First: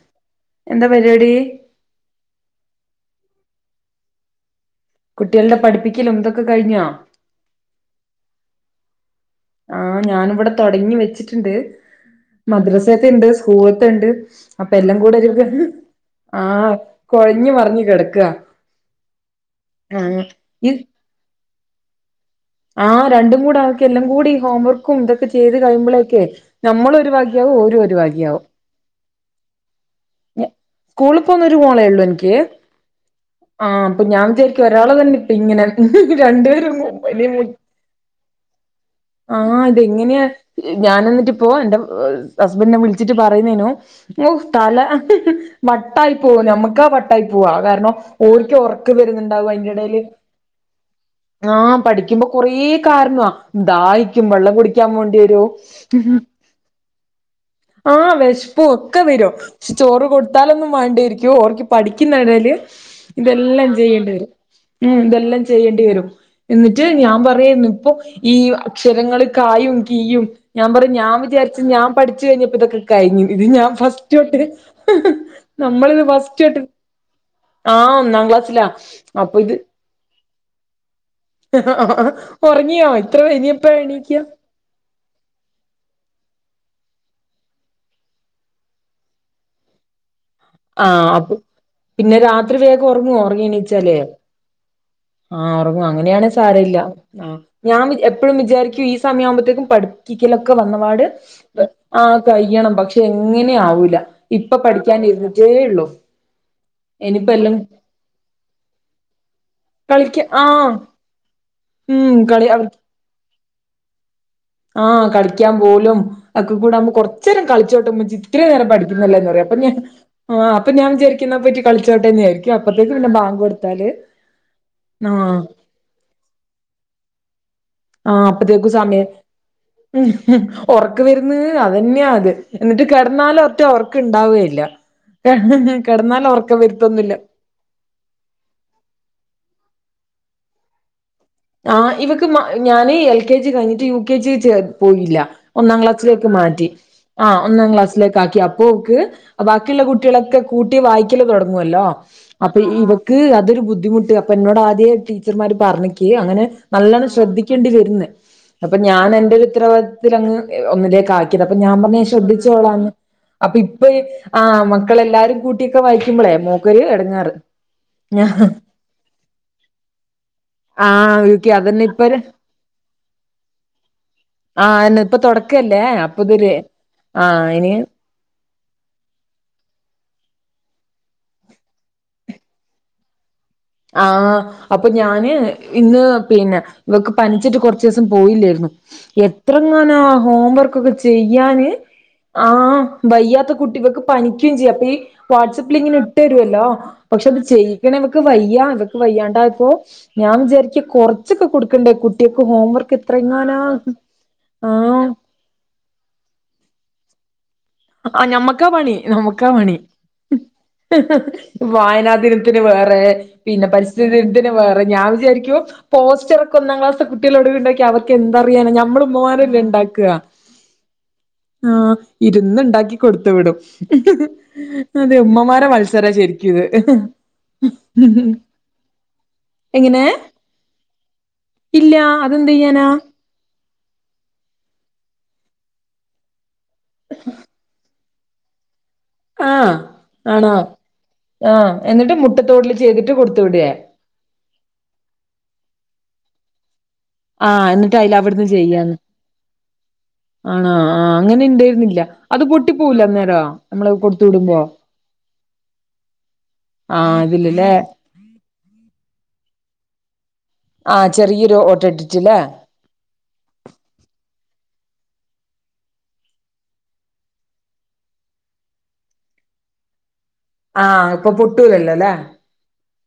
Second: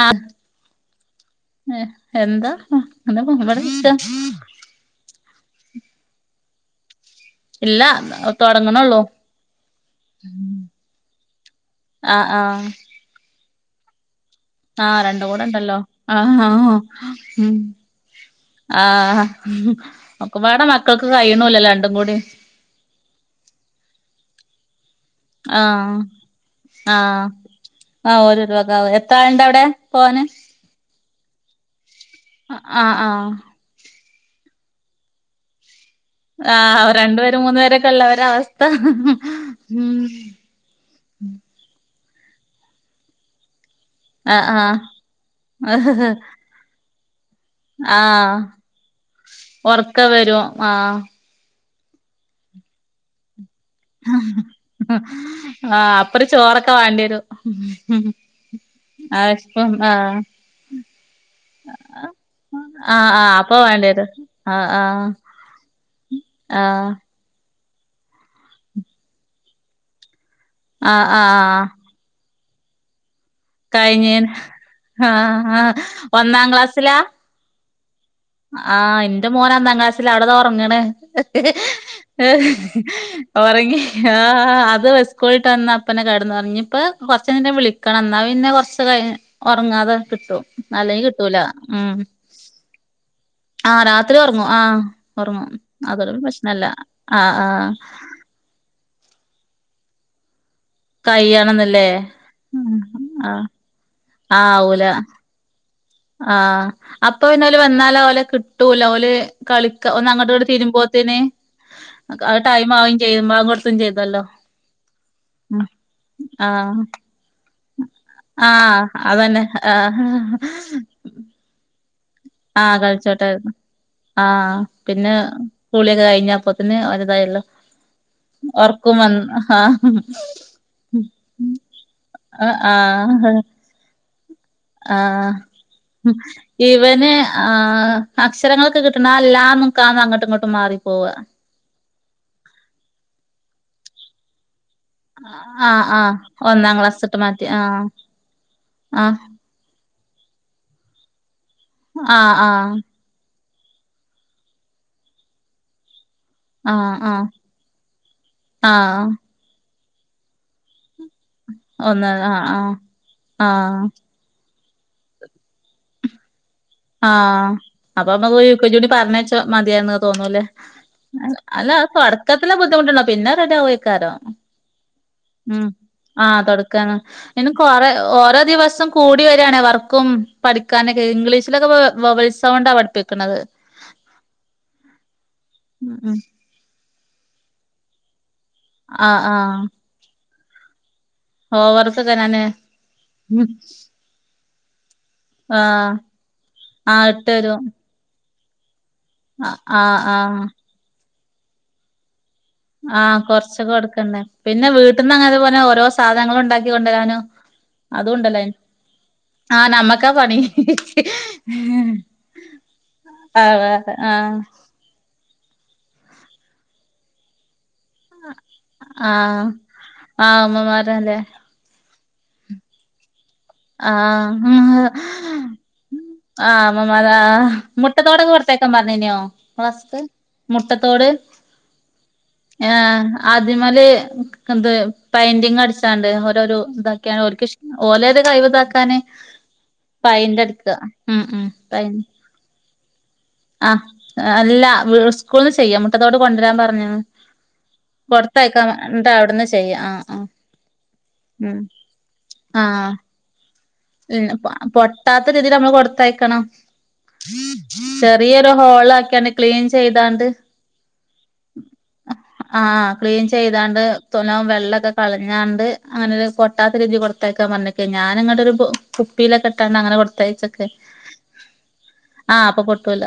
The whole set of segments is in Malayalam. ആഹ എന്താ പരിപാടി എന്താ എന്താ.. [unintelligible] കുട്ടികളുടെ പഠിപ്പിക്കൽ ന്തൊക്കെ കഴിഞ്ഞോ? ഇല്ല തുടങ്ങണള്ളൂ ആഹ ഞാന ഇവിടെ തുടങ്ങി വെച്ചിട്ടുണ്ട് ആഹ് ആഹ് മദ്രസത്തെ ഇണ്ട് സ്കൂളില് ത്തെ ഉണ്ട്. അപ്പൊ എല്ലാം ആഹ് കൂടെ രണ്ടും ഒരുക്ക് ഇണ്ടല്ലോ ആഹ് ആഹ ആഹ് കൊഴഞ്ഞ് മറിഞ്ഞു കിടക്ക. ആഹ ഒക്കെ പാടെ മക്കൾക്ക് കഴിയിണൂല്ല രണ്ടും കൂടി. ആ രണ്ടും കൂടാക്കി എല്ലാം കൂടി ഹോംവർക്ക് ന്തൊക്കെ ചെയ്ത് ആഹ് കഴിയുമ്പോഴെക്കെ നമ്മൾ ഒരു ആഹ് വക ആകും ഓര് ഒര് വക ആകും. പോനെ സ്കൂളിൽ പോകുന്നൊരു മോളേ ഉള്ളു എനിക്ക് ആഹ് ആഹ് ആഹ ഞാൻ വിചാരിക്കും ഒരാളെ തന്നെ ഇപ്പ ഇങ്ങനെ രണ്ട് പേരും ആഹ് രണ്ടു പേരും മൂന്നു പേരൊക്കെ ഉള്ളവരെ അവസ്ഥ ആ അത് ഉം എങ്ങനെയാ ഞൻ എന്നിട്ട് പോ എന്റെ ഹസ്ബൻഡിനെ വിളിച്ചിട്ട് പറയുന്നേനു ഓ ആഹ് തല ആഹ് വട്ടായി പോക നമ്മുക്ക വട്ട് ട്ടായി പോവാ കാരണം ആഹ് ഓരിക്ക് ഉറക്ക് വരുന്നുണ്ടാവും അതിന്റെ ഇടൽ ഒറക്കം വരും ആഹ് പഠിക്കുമ്പോ കൊറേ കാരണാ ന്തായിക്കും വെള്ളം കുടിക്കാൻ വേണ്ടി വരൂ ആഹ് അപ്പൊരു ചോറൊക്കെ വാണ്ടിരും ആ വെ പ്പം ഒക്കെ വരും ആഹ് ക്ഷെ ഇപ്പം ചോറ് ആഹ് കൊടുത്താലൊന്നും വേണ്ടയിരിക്കും ഓർക്ക് പഠിക്കുന്നടയ്ല് ആഹ് ആഹ് ഇതെല്ല- അപ്പൊ എല്ലാം വേണ്ടിരും ചെയ്യേണ്ടി വരും ആഹ് ഉം ആഹ് ഇതെല്ലാം ചെയ്യേണ്ടി വരും. എന്നിട്ട് ആഹ് ഞാൻ പറയാരുന്നു ഇപ്പൊ ഈ അക്ഷരങ്ങള് കായും കീയും. ഞാ പറും ആഹ് ഞാ ആഹ് വിചാര്ച്ചു ഞാ പഠ്ച്ച് കയ്ഞ്ഞപ്പോ ഇതൊക്കെ കയ്ഞ്ഞു ഇത് ഞാൻ കഴിഞ്ഞേന് ഫസ്റ്റൊട്ട് ആഹ് ആഹ് നമ്മളിത് ഫസ്റ്റൊട്ട് ആ ന്റെ മോനൊന്നാക്ലാസില് അവ്ട തൊർങ്ങ്ണ് ഏ ഒറങ്ങിയോ ഇത്ര ഇനിയെപ്പഴാ ഒറങ്ങി ആ എണീക്ക അത് സ്കോളിട്ടന്ന അപ്പനെ കെട്ന്നൊറ്ങ്ങി പ്പ കൊറ്ച്ചെയ്ഞ്ഞ്ട്ട് വിളിക്കണം എന്നാ പിന്നെ കൊർച്ചയ് ഒർങ്ങാതെ കിട്ടു അല്ലെ ആഹ് അപ്പൊ കിട്ടൂല മ് പിന്നെ രാത്രി വേഗം ആ രാത്രി ഒർങ്ങു ആ ആ ഒറങ്ങു അങ്ങനെയാണെ സാരല്ല ആഹ് ആഹ് ഞാ എപ്പഴും വിചാരിക്കു സമയാവ്മ്പയ്ത്തേക്കും പഠിക്കപ്പിക്കലൊ വന്നപാട് കയ്യണംന്നല്ലേ അ കയ്യെണം ഉം പക്ഷെ ആഹ് ആഹ് എങ്ങനെ ആവൂല ഇപ്പൊ പഠിക്കാൻ ഇര്ന്നിട്ട് ട്ടേള്ളൂ ആ അപ്പൊ പിന്നോല് വന്നാല് ഓലെ കിട്ടൂല ഓല് ക ളിക്ക കളിക്ക ഒന്നങ്ങട്ടിങ്ങട്ടും ആഹ് തിരിമ്പോത്തിന് ഉം അ കളി ടൈമാവും ചെയ്യു ബാങ്കൊട്ത്തും ചെയ്തല്ലോ ആ കളിക്കാൻ ഉം പോലും ആഹ് ഒക്കകൂടാവ്മ്പൊ കൊറച്ചേരം കള ചോട്ടമ്മച്ചി ഇത്രനേരം ആഹ് പഠ്ത്തന്നല്ലേ അതന്നെ അപ്പ ഞാ ആഹ് ആ അപ്പൊ ഞാന് വിചാര്ക്കു ന്നാ പൊയ്ട്ട് ക ആ കൾച്ചോട്ടേ ആ പിന്നെ ആഹ് കുള്യൊക്കെ കഴിഞ്ഞപ്പോത്തിന് ഓല്തായല്ലോ ആ അപ്പത്തേക്കു സമയം മ് ഹ് ഒർക്ക് വര്ന്ന് അതന്ന്യ അത് എന്നിട്ട് ത് ആഹ് കെട്ന്നാലോറ്റ ഒർക്ക് ല്ല ആഹ് ഹ് ഹ് ഹ ഇവന് ആ അക്ഷരങ്ങളൊക്കെ കിട്ടണ ആ ല ക ന്നങ്ങട്ട്ങ്ങട്ടും മാറിപ്പോവാ ആ ഇവക്ക് മ ഞാന് എൽ കെ ജി കഴിഞ്ഞ്ട്ട് യു കെ ജി ചേർ യില്ല ആഹ് ആഹ് ഒന്നാക്ലാസിലേക്ക് മാറ്റി ഒന്നാം ക്ലാസ് ട്ട് അ മാറ്റി ഒന്നാം ആഹ് ക്ലാസിലേക്കാക്കി അപ്പോക്ക് ആഹ് ബാക്കിള്ള കുട്ട് ട്ട്യളൊക്കെ കൂട്ടി വായിക്കല് തൊടങ്ങുവല്ലോ ആഹ് അപ്പൊ ആഹ് ഇവക്ക് അതൊരു ബുദ്ധിമുട്ട് അപ്പ എന്നോടാദ്യേ ടീച്ചർമാർ പറഞ്ഞി അങ്ങനെ ആഹ് നല്ലണം ആഹ് ശ്രദ്ധിക്കേണ്ടി വര്ന്ന് അപ്പൊ ആഹ് ഞാനെന്റെ ഒരുത്തരവാ ലങ്ങ് ഒന്നിലേക്കാക്യാതാ അപ്പൊ ഞാൻ പറഞ്ഞ് ഒന്ന് ആഹ് ആഹ് ശ്രദ്ധിച്ചോളാന്ന് അപ്പൊ ആഹ് ഇപ്പ ആ മ ക്കളെല്ലാരു കൂട്ട്യൊക്കെ വായ്ക്ക്മ്പളെ മോ ആ അപ്പൊ അമ്മ യു കെ ജി കൂടി പറഞ്ഞയച്ച മതിയായ്ന്ന് തോന്നൂല്ലേ ആ ക്ക് അല്ല അ അതന്നെ ഇപ്പൊര് തൊട്ക്കത്തിലെ ബുദ്ധിമുട്ടൊള്ള പിന്നെ റെഡിയാവൊയ്ക്കാരം ആഹ് ന്നെ ഇപ്പൊ മ് തൊടക്കല്ലേ അപ്പൊ ആ ഇതൊരു തൊടക്കാണ് ആഹ് ഇന്ന് ഇനി കൊറെ ഓരോ ദിവസം കൂടി വരാ വർക്കും പഠിക്കാനൊക്കെ ഇംഗ്ലീഷിലൊക്കെ വവൽ സൗണ്ടാ പഠിപ്പിക്ക്ണത് ആ അപ്പൊ ഞാന് ഉം ഇന്ന് ഉം പിന്നെ ഇവക്ക് പന്ച്ചിട്ട് കൊറച്ചീസം പോയില്ലാര്ന്ന് ആഹ് ആഹ് എത്രങ്ങാന ഹോംവർക്കൊക്കെ ചെ യ്യാന് ഹോംവർക്കൊക്കെ ഞാന് ആ വയ്യാത്ത കുട്ടി ഇവക്ക് പനിക്ക്യും ചെയ്യാ അപ്പ ഈ വാട്സപ്പിൽ ആഹ് ഇങ്ങനെ ഇട്ടരൊല്ലോ ആഹ് പക്ഷെ അത് ഇട്ടരും ചെയ്യിക്കണേ വക്ക് വയ്യാ വയ്യാണ്ടായപ്പൊ ആഹ് ഞാൻ ആഹ് വിചാര്ക്ക കൊറ്ച്ചൊക്കെ കൊട്ക്കണ്ടേ കുട്ട് ആ കൊറ്ച്ചൊക്കെ കൊട്ക്കണ്ടേ പിന്നെ ആഹ് വീട്ട്ന്ന് അങ്ങനെ പോലെ ഓരോ സാധനങ്ങള് ഉണ്ടാക്കികൊണ്ടരാനും ആ നമ്മക്കാ പണി നമ്മക്കാ ആഹ് പണി നമ്മക്കാ പണി വായനാ ദിനത്തിന് വ് വേറെ പിന്നെ ആഹ് ആഹ് പരിസ്ഥിതി ദിന് ത്തിന് വേറെ ഞാൻ വിചാരി പോസ്റ്ററൊക്കെ ഒന്നാം ക്ലാസ്ത്തെ കുട്ട്യാളോട് ണ്ടാക്കി അവർക്കെന്തറിയാന ഞമ്മൾ ഉമ്മ ആഹ് മാരേല്ല ണ്ടാക്ക ആഹ് ഉമ്മമാരല്ലേ ആ ഇര്ന്ന് ണ്ടാക്കി കൊട് ത്ത് വിടും ആഹ് അതെ ഉമ്മമാരെ മത്സരാ ശെര്ക്കിത് കൊട്ത്തയ്ക്കാൻ പറഞ്ഞീനോ ക്ളാസ്ക് മുട്ടത്തോട് ഇല്ല അതെന്ത് ആ ചെയ്യാനാ അതിമ്മല് ത് പെയിന്റിങ്ങട്ച്ചാണ്ട് ഓരൊരു ഇതാക്ക്യാണ്ട് ഓര്ക്കിഷ് ഓരൊരു കയ് വ് താക്കാന് ആഹ് ആണോ പയ്ന്റടിക്ക ഉം ഉം ആഹ് പൈന് എന്നിട്ട് മുട്ടത്തോട്ടില് ചെയ്തിട്ട് കൊടുത്തു വിടേ ആഹ് അല്ല വ് സ്കൂൾന്ന് ചെയ്യാ മുട്ടത്തോട് കൊണ്ട്രാൻ പറഞ്ഞീന്ന് ആ ഇന്നിട്ടയ്ലവ്ട്ന്ന് ചെയ്യാന്ന് അവിടുന്ന് ചെയ്യാ ആഹ് ആഹ് ആണാ ആ അങ്ങനെ ഉം ഇണ്ടേര്ന്നില്ല്യ അത് പൊട്ടി പോവൂലെ അന്നേരം നമ്മള് കൊടുത്തു ന്നെപ്പൊ വിടുമ്പോ പൊട്ടാത്ത രീതീല് നമ്മള് കൊടുത്തയക്കണം ആഹ് ഇതില് ല്ലേ ചെറിയൊരു ഹോൾ ആക്കിയാണ്ട് ക്ലീൻ ചെയ്താണ്ട് ആഹ് ചെറിയൊരു ഓട്ട ഇട്ടിട്ട്ല്ലേ ആഹ് ക്ലീൻ ചെയ്താണ്ട് തൊനോം വെള്ളൊക്കെ കളഞ്ഞാണ്ട് അങ്ങനൊരു പോട്ടാത്ത രീതി കൊടുത്തയക്കാൻ പറഞ്ഞെക്കേ ഞാനിങ്ങട്ടൊരു പു കുപ്പയിലൊക്കെ ഇട്ടാണ്ട് അങ്ങനെ കൊടുത്തയച്ച്ക്ക ആഹ് ഇപ്പൊ ആഹ് അപ്പൊ പൊട്ടൂല.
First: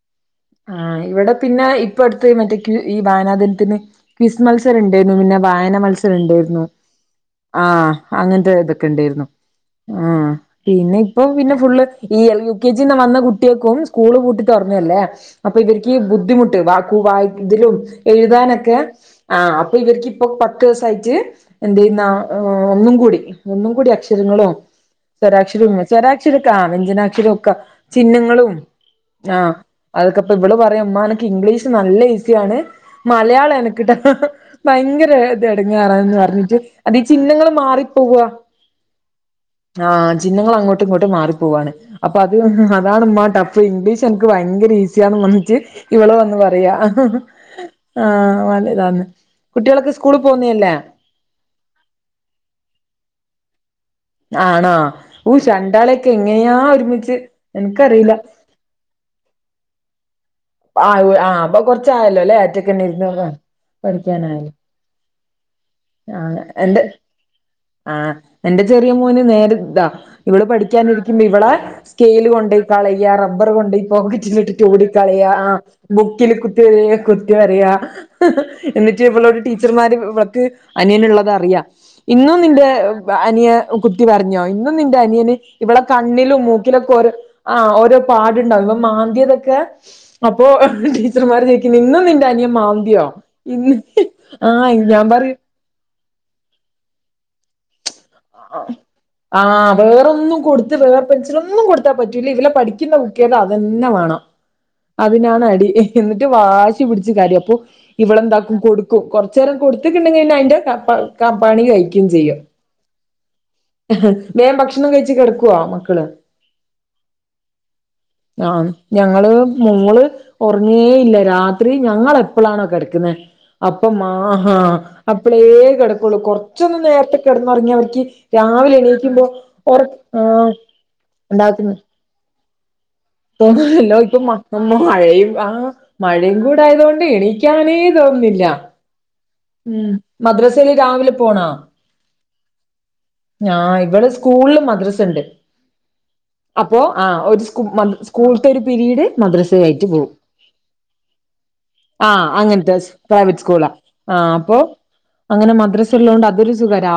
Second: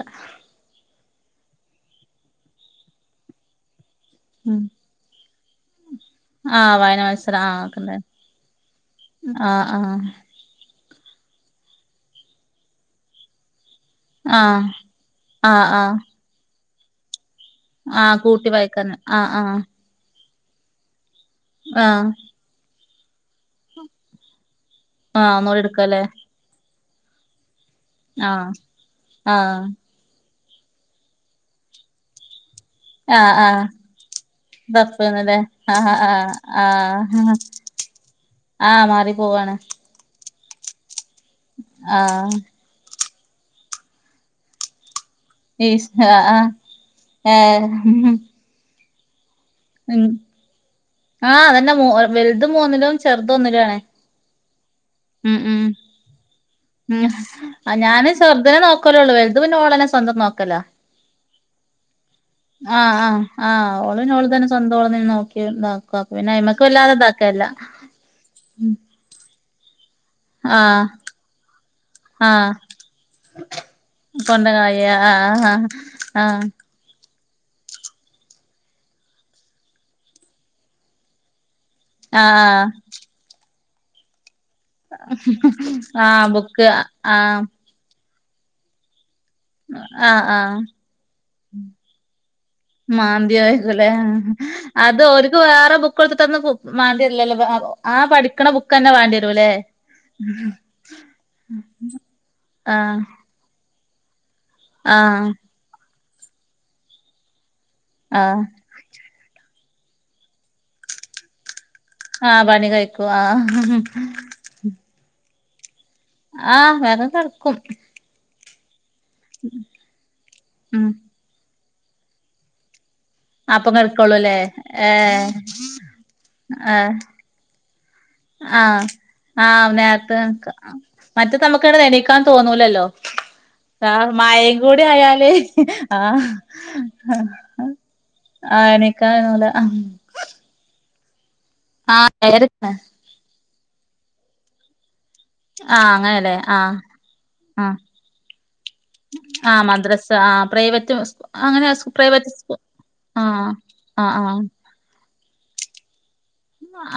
ആ ഇവടെ പിന്നെ ഇപ്പ അടുത്ത് മറ്റേ ഈ വയാനാദിനത്തിന് കിസ് ഉം മത്സരം ഇണ്ടേര്ന്നു പിന്നെ വായന മത്സ രം ഇണ്ടേര്ന്നു ആഹ് വായന മത്സരം ആഹ് ഒക്കെണ്ടായി അങ്ങനത്തെ ഇതൊക്കെ ഇണ്ടേര്ന്നു ആഹ് പിന്നെ ഇപ്പൊ പിന്നെ ഫുള്ള് ഈ യു കെ ജിന്ന് വന്ന കുട്ടിയേക്കും സ്കൂള് പൂട്ടിട്ട് ആഹ് തൊറന്നതല്ലേ അപ്പൊ ആഹ് ഇവര്ക്ക് ആഹ് ബുദ്ധിമുട്ട് വാക്കും വായി ഇതിലും ആഹ് കൂട്ടി എഴുതാനൊക്കെ വായിക്കാന് ആഹ് ആ ആഹ് അപ്പൊ ഇവര്ക്ക് ഇപ്പൊ പത്ത് ദിവസായിട്ട് ആഹ് എന്തയ്യുന്ന ഒന്നും കൂടി ഒന്നും കൂടി അക്ഷരങ്ങളും ആഹ് ഒന്നൂടി സ്വരാക്ഷരവും എടുക്കല്ലേ സ്വരാക്ഷരൊക്കെ ആ വ്യഞ്ജനാക്ഷരൊക്കെ ആഹ് ചിഹ്നങ്ങളും ആഹ് അതക്കെപ്പ ഇവള് പറയാ ഇമ്മാ എനക്ക് ഇംഗ്ലീഷ് നല്ല ഈസിയാണ് ആഹ് മലയാളം ആഹ് എനക്കിട്ട് ഭയങ്കര തപ്പുന്ന്ല്ലേ ഇത് ആഹ് എടങ്ങാറാന്ന് ആഹ് പറഞ്ഞിട്ട് അത് ആഹ് ചിഹ്നങ്ങൾ മാറ പോവാ ആഹ് മാറി പോവാണ്. ചിഹ്നൾ അങ്ങോട്ടും ഇങ്ങോട്ട് മാറിപ്പോവാണ് അപ്പൊ അത് ആഹ് അതാണ് ഇമ്മാ ടഫ് ഇംഗ്ലീഷ് എനക്ക് ഭയങ്കരഈ സിയാന്നും വന്ന്ട്ട് ഈശ് ഇവള് വന്ന് ആഹ് പറയാ ഏഹ് ആഹ് നല്ല ഇതാന്ന്. കുട്ടികളൊക്കെ ഉം സ്കൂളിൽ പോവുന്നയല്ലേ ആഹ് അതന്നെ മു വലുത് മൂന്നിലും ചെറുത് ഒന്നിലും ആണ്. ആണോ ഉം ഉയ് ഉം രണ്ടാളെയൊക്കെ എങ്ങനെയാ ഉം ഒരുമിച്ച് ഞാന് എനക്കറിയില്ല ചെർത് നെ നോക്കലൊള്ളൂ വെലുത് പിന്നെ ഓളെന്നെ സ് സ്വന്തം നോക്ക ലാ ആഹ് ആഹ് അപ്പൊ കൊറച്ചായല്ലോ അല്ലെ ഒറ്റക്കന്നെ ആഹ് ആഹ് ഇരുന്ന് ആഹ് ഓള്ന്നെ ഓൾതന്നെ പഠിക്കാനായല്ലോ സ്വന്തം ഓള്ന്നെ നോക്കി. ക്യും നോക്കക്കും പിന്നെ ആഹ് അയ്മക്ക് എന്റെ വല്ലാതെതാക്കേല്ല. ആഹ് എന്റെ ചെറിയ മോന് നേരെതാ. ഇവിള് ആഹ് പഠിക്കാനിരിക്കുമ്പോ ഇവിളെ സ്ക്കെയ്ൽ ആഹ് കൊണ്ടയ് കളയ റബ്ബർ കൊണ്ടയ് കൊണ്ട പോക്കറ്റിലിട്ടിട്ട് കായ ഓടിക്കാ ളയാ ആഹ് ആഹ് ബുക്കിൽ ആഹ് കുത്തി വരയാ കു ത്തി വരയാ എന്നിട്ട് ഇവളൊട് ടീച്ചർമാര് ഇവക്ക് അനിയനുള്ളത് അറിയാ ഇന്നും ആഹ് നിന്റെ അനിയൻ കുത്തി വര ഞ്ഞോ ഇന്നും നിന്റെ അനിയന് ഇവിളെ ആഹ് കണ്ണിലും ബുക്ക് മൂക്കിലൊക്കെ ഓരോ ആഹ് ഓരോ. പാട്ണ്ടാവും ഇവൻ മാന്തിയത്. ക്കെ ആഹ് ആഹ് അപ്പോടീച്ചർമാർ ചോയിക്കും ഇന്നും നിന്റെ അനിയൻ മാന്തിയോ ഇന്ന്. മാന്തിയായിരിക്കുംല്ലേ ആഹ് അത് ഞാൻ ഒര്ക്ക് പറയും വേറെ ബുക്കൊടുത്ട്ടൊന്നും ബു മണ്ടരില്ലലെ വ് അ ആഹ് വേറൊന്നും കൊടുത്ത് വേറെ പെൻസിലൊന്നും കൊടുത്താ പറ്റൂലെ ഇവളെ പഠിക്ക ക്കുന്ന ആഹ് ബുക്ക്‌ ഏതാ അതന്നെ വാണം ആഹ് അതിനാണ് അടി എന്നിട്ട് വാശി പിടച്ച് കരിം അപ്പൊ. ആഹ് ഇവളെന്താക്കും കൊടുക്കും കൊർചെരം കൊടുത്തിട്ടുണ്ടെങ്കി പിന്നെ അയ്ന്റെ ക പ ക പണി കയ്യു ആഹ് പണി കേയ്ക്കും ആഹ് വേം ഭക്ഷണം കഴിച്ചു കിടക്കൊ മക് ആഹ് വേഗം കെടക്കും ആഹ് ഞങ്ങള് മോൾ ഒർങ്ങെ ഉം ഇല്ല രാത്രി ഞങ്ങള് എപ്പളാണോ കെട് ക്കുന്നെ അപ്പം ആഹാ ഏഹ് അപ്പളേ കിടക്കുള്ളൂ കൊറച്ചൊന്ന് ഏഹ് നേരത്തെ കിടന്ന് ഉറങ്ങിയ അവ ആഹ് ആഹ് നേരത്തെക ആഹ് മറ്റേത് ഉണ്ടാക്കുന്നു നമുക്കട് എണീക്കാൻ തോന്നു തോന്നുന്നില്ലോ ആഹ് ഇപ്പൊ മ മായെം കൂടി മഴയും ആയാല് ആ ആഹ് മഴയും കൂടെ ആയതുകൊണ്ട് അഹ് അഹ് എണീക്കാനേ തോന്നുന്നില്ല ആഹ് എണീക്കാൻ ഉം മദ്രസയിൽ രാവിലെ പോണോ ആഹ് ഏയ‌ര ക്കാ ഞാ ഇവിൾ സ്കൂളില് മദ്രസ ഉണ്ട്... ആഹ് അങ്ങനെല്ലേ ആഹ് അപ്പോ ആ ഒരു സ് ആഹ് സ്കൂളത്തെ ഒരു പീരീഡ് മദ്രസ ആയിട്ട് പോവും ആ പ്രൈവറ്റ്സ്ക്കു അങ്ങനെ പ്രൈവറ്റ് ആസ്ക്കു അങ്ങനത്തെ പ്രൈവറ്റ് സ്കൂളാ ആ ആ അപ്പൊ അങ്ങനെ മദ്രസ ഉള്ളോണ്ട് അ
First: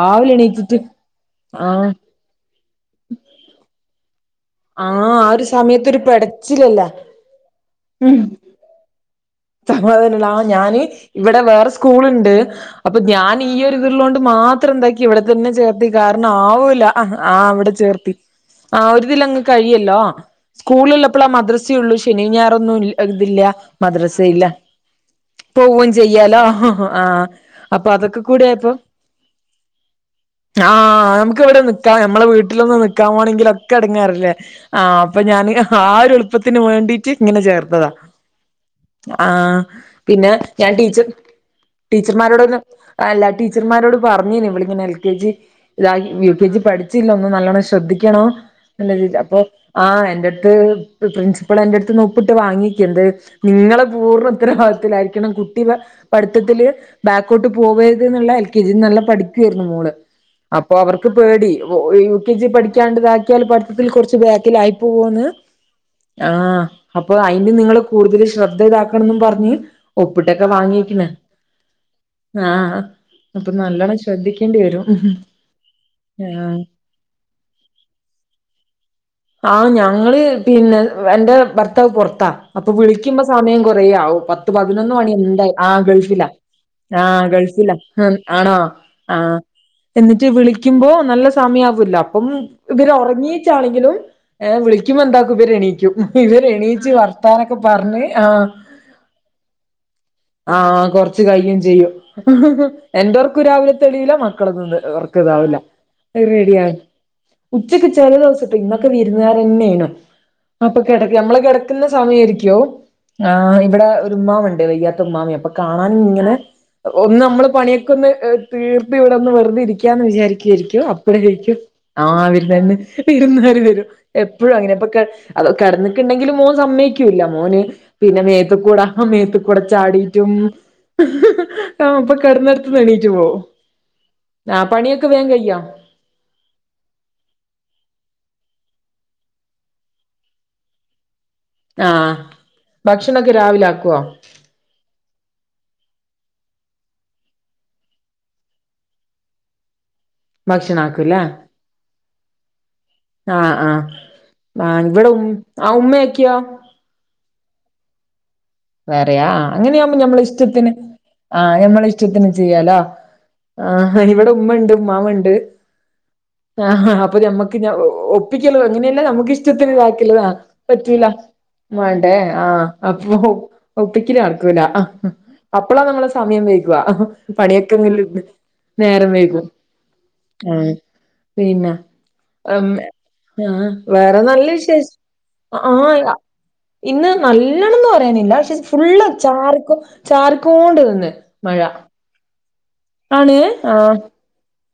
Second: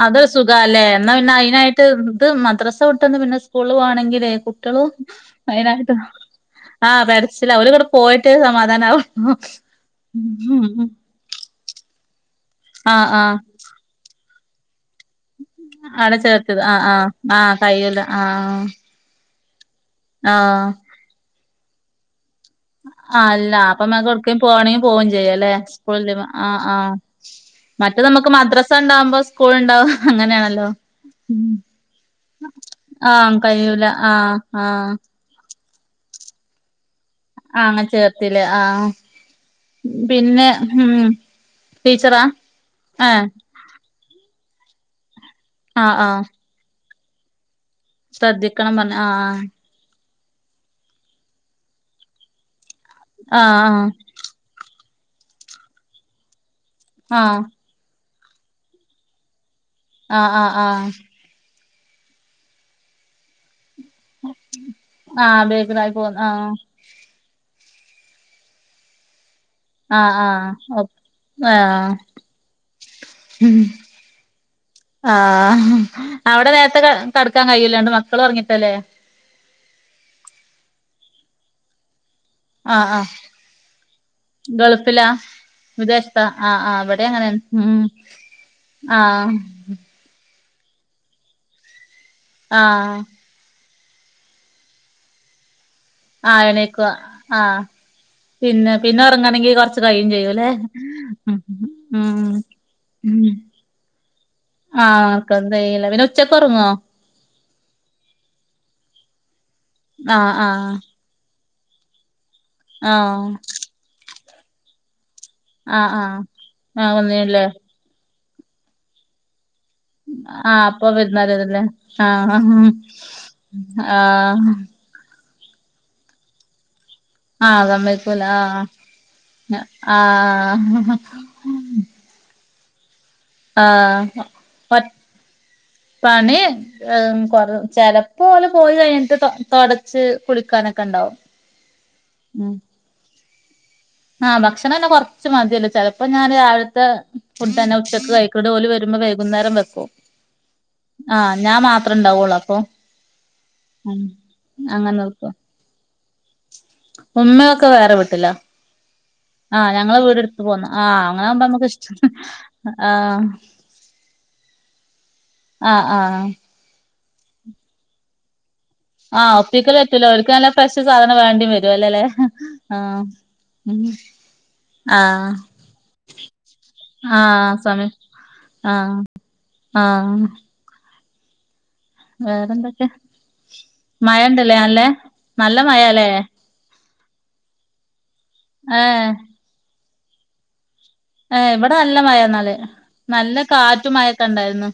അത് സുഖാല്ലേ എന്നാ പിന്നെ ആ അയിനായിട്ട് ഇത് മദ്രാസ വിട്ടന്ന് പിന്നെ സ്കൂള് പോവാണെങ്കിലേ കു ട്ട്യോളും ആ ആ ഒരു സമയത്ത് ഒരു പെടച്ചിലല്ല [unintelligible] ആ [unintelligible] ഓര് ഇവിടെ പോയിടട്ടെ സമാധാനാവു [unintelligible] ഞാന് ഇവിടെ വേറെ സ്കൂളുണ്ട് അപ്പൊ ആഹ് ഞാൻ ആഹ് ഈ ഒരു ഇതിള്ളോണ്ട് മാ ഇവിടെ തന്നെ ചേർത്തി അവിടെ കാരണം ചേർത്തത് ആഹ് ആവൂല ആഹ് ആ ആഹ് അവിടെ കയ്യൂല ചേർത്തി ആഹ് ആ ഒരുതിലങ്ങ് കഴിയുല്ലോ ആഹ് ആഹ് സ്കൂൾളപ്പളാ മദ്രസ ഉള്ളു ശനി ഞാറൊന്നും ഇൽ ഇതില്ല അല്ല അപ്പൊ മ്മക്ക് മദ്രസ എവിടക്കേലും ത്തില്ല പോവാണെങ്കി പോവും ചെയ്യാല്ലേ സ്കൂൾ ലീവ് പോവെചെയ്യാലോ ആഹ് ഹോ ഹോ ആഹ് ആ അപ്പൊ മറ്റത് നമുക്ക് മദ്രസ അതൊക്കെകൂടിയപ്പോ ഉണ്ടാവുമ്പോ സ്കൂൾ ഉണ്ടാവും അങ്ങനെയാണല്ലോ ആ നമുക്ക് ഇവിടെ നിക്ക ഞമ്മളെ വീട്ടിലൊന്നു നിക്കാൻ ആഹ് പോവാണേങ്കിൽ കഴിയൂല ഒക്കടങ്ങേറല്ലേ ആഹ് വേ ആ ആഹ് അപ്പൊ ഞാന് ആ ഒരു എളുപ്പത്തിന് വേണ്ടീറ്റ് ഇങ്ങനെ ആഹ് അങ്ങനെ ചേർത്തതാ ചേർത്തില്ലേ ആഹ് ആ പിന്നെ ഞാൻ ടീച്ചർ ടീച്ചറാ ടീച്ചർമാരോടൊന്ന് അല്ല ഏഹ് ടീച്ചർമാരോട് പറഞ്ഞിനി ഇവളിങ്ങന്നെ എൽ കെ ജി ആഹ് ഇതയി ആഹ് യു കെജി പഠിച്ചില്ല ഒന്നും നല്ലോണം ഷേ ശ്രദ്ധിക്കണോ ശ്രദ്ധിക്കണം പറഞ്ഞ് എന്നില്ലപ്പൊ ആഹ് ആ എന്റെ ട്ത്ത് ക്ക് പ്രിൻസിപ്പൾ എന്റെടുതിന്ന് ഒപ്പിട്ട് വാങ്ങികെരുത് ആഹ് നിങ്ങള് പൂർണ ഉത്തരവാദിത്വത്തിൽ ആയിരിക്കണം. കുട്ടി പഠിത്തത്തില് ആഹ് ബാക്കഔട്ട് പോവ ഇതിന്നുള്ള എൽ കെ ജിന്ന് നല്ല പഠിക്കായിരുന്നു, മോള് ആഹ് ആഹ് അപ്പൊ ആഹ് അവർക്ക് പേടി യു കെ ജി പഠിക്കാണ്ടിതാക്കിയാല് പഠി ഇതിൽകുറച്ച് ബാക്കിലായി പോവോന്ന് ആഹ് ബേക്കിലായി പോന്ന് ആ ആഹ് അപ്പൊ അയിന് നിങ്ങള് കൂടുതല്ല് ശ്രദ്ധ ഇതാകണെന്നും പറഞ്ഞ് ആ ആ ഒപ്പിട്ടൊക്കെ ഓ വാങ്ങിക്ക്ണ് ആ ആഹ് അപ്പൊ ഉം നല്ലോണം ശ്രദ്ധിക്കേണ്ടി വരും ആ അവിടെ ആഹ് നേരത്തെ ക കടക്കാൻ കഴിയുല്ലണ്ട് മക്കൾ ഇവൾ ഒറങ്ങിട്ടല്ലേ ആ ഞങ്ങള് പിന്നെ എന്റെ ഭർത്താവ് പൊർ താ അപ്പൊ ആഹ് ആഹ് വിളിക്കുമ്പോ സമയം കൊറയാ പത്ത് പതിനൊന്ന് ഗൾഫിലാ മണി എന്തായി ആ വിദേശത്താ ഗൾഫിലാ ആഹ് ആഹ് ആ ഇവിടെ ആ അങ്ങനെയാണ് ഗൾഫിലാ ഉം ആ ആണോ ആ ആഹ് എന്നിട്ട് വിളി ക്കിമ്പോ നല്ല സമയവൂല്ലോ അപ്പം ഇവര് ആഹ് ഒർങ്ങീച്ചാണെങ്കിലും ഏ വിളിക്കുമ്പ എന്താക്കും ഇവര് എണീക്കു ക്കും ഇവര് ആഹ് എണീക്കുവ എണീച്ച് വർത്താനൊക്കെ ആഹ് പറഞ്ഞ് ആ പിന്നെ പിന്നെ ഉറങ്ങണെങ്കി കൊറച്ച് കഴിയും ചെയ്യൂല്ലേ ആ ആ കൊറച്ച് ഉം കയ്യും ചെയ്യും ഹും ഉം ഹും എന്റെയൊർക്കു രാവിലെ തെളിയൂല മക് വർക്കുള്ളതോണ്ട് ആഹ് ഒറക്ക ആർക്കും ഇതാവൂല കഴിയില്ല പിന്നെ ഉച്ചക്ക് ഉറങ്ങോ [unintelligible] ഉച്ചക്ക് ചെല ദിവസട്ടോ ഇന്ന ക്ക വിരുന്നുകരന്നെനു ആഹ് അപ്പൊ ആഹ് കെടക്ക ഞമ്മള് കെടക്ന്ന സമയാരിക്കും യ്യോ ആഹ് ആ ഇവിടെ ഒരു ഉമ്മാമുണ്ട്. വയ്യാത്ത ഉമ്മാമി. അപ്പൊ കാണാൻ ആഹ് ആഹ് ഇങ്ങനെ ആഹ് ഒന്ന് വന്നീല്ലേ നമ്മള് പണിയൊക്കൊന്ന് തീർത്ത് ഇവിടെന്ന് വെറുതെരി ക്യാന്ന് ആഹ് വിചാരിക്യാരിക്കും അപ്പൊ അപ്പഴരിക്യും പെരുന്നാരല്ലേ ആഹ് രാവിൽ തന്നെ ആഹ് വിരുന്നാര് വരുന്ന് ആഹ് എപ്പോഴും അങ്ങനെ ഇപ്പോ അതോ കെടന്നിക്ക്‌ണ്ടെങ്കിലും മോൻ സമ്മയ്ക്കി ക്കൂല്ല, മോന് ആഹ് പിന്നെ സമ്മയ്ക്കൂല മേത്തുക്കൂട ആഹ് മേത്തുക്കൂട ചാടിറ്റും ആഹ് ആ ഇപ്പൊ കെടന്ന ആ പ പണിയൊക്കെ വേഗം കയ്യോ പണി കൊറ ചിലപ്പോ പോയി കഴിഞ്ഞിട്ട് തൊ തൊടച്ച് കുളിക്കാനൊക്കെണ്ടാവും ആ ഭക്ഷണൊക്കെ രാവിലെ ആക്കും ആ ഭക്ഷണെല്ലാം പൊർ ച്ചും മതിയല്ലോ ചെലപ്പം ഞാന് രാവിലത്തെ ഫുഡ്‌ തന്നെ ഉച്ചക്ക് കഴിക്കുള്ളു ഓല് വരുമ്പോ വൈകുന്നേരം വെക്കും ഭക്ഷണം ആ ആക്കൂല്ലേ ഞാ മാത്രം ണ്ടാവുള്ളൂ അപ്പം ആ ആ ആ ഇവിടെ ഉം ആ ഉമ്മയക്കെയോ? ക്ക വേറെ വീട്ടില വേറെയാ ആ അങ്ങനെയൊവുമ്പാ ഞമ്മള് പോന്ന് ഇഷ്ടത്തിന് ആഹ് അങ്ങനാവുമ്പോ ആഹ് നമുക്ക് ഞമ്മള് ഇഷ്ടം ഇഷ്ടത്തിന് ചെയ്യാലോ ആഹ് ആ ഇവിടെ ഉമ്മ ഇണ്ട് ഉമ്മാമ്മ ഇണ്ട് ആ ആ ആ ആ അപ്പൊ ഞമ്മക്ക് ഞ ഒപ്പി അങ്ങനെയല്ല നമുക്ക് ആഹ് ഇഷ്ടത്തിന് ഒപ്പിക്കല് പറ്റൂല ഇതാക്കതാ ഓൽക്ക് നല്ല ഫ്രഷ് പറ്റൂല സാധനം വേണ്ടി വരും അല്ലല്ലേ വേണ്ടേ ആ ആഹ് അപ്പൊ ഉം ഒപ്പിക്കല് നടക്കൂല ആഹ് അപ്പളാ നമ്മള സമയം വൈക ആഹ് സമയം പണിയൊക്കെങ്കില നേരം വൈകും ആ പിന്ന ആ വേറെ മഴ നല്ല ഇണ്ടല്ലേ നല്ലേ വിശേഷം നല്ല ആ മഴാല്ലേ ഇന്ന് നല്ലണംന്ന് പറയാനില്ല പക്ഷെ ഫുള്ള് ഏഹ് ചാർക്കോ ചാർക്കോണ്ട് ഏ ഇവിടെ നല്ല മഴന്നാല് നല്ല കാറ്റും മഴൊക്കെ ഇണ്ടായിരുന്നു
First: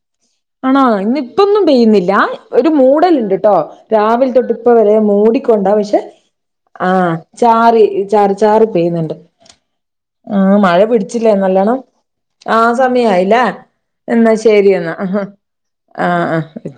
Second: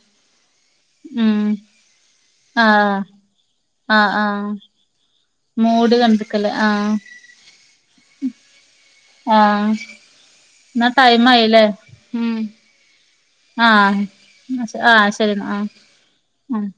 ആണാ ഇന്നാ ഉം ഇപ്പൊന്നും പെയ്യുന്നില്ല ഒരു ആഹ് മൂടലുണ്ട്ട്ടോ ആഹ് രാവിലെ ആഹ് തൊട്ട് ഇപ്പ വരെ മൂടി കൊണ്ട മൂടി പക്ഷെ കണ്ടിക്കല് ആ ആഹ് ചാറി ചാ ചാറി പെയ്യുന്നുണ്ട് ആഹ് ആ മഴ എന്നാ ടൈം പിടിച്ചില്ലേ ആയില്ലേ നല്ലവണം ഉം ആ സമയായില്ലേ ആഹ് എന്നാ ശരി എന്നാ ആഹ് ശരി എന്നാ ആഹ് ആ ആഹ്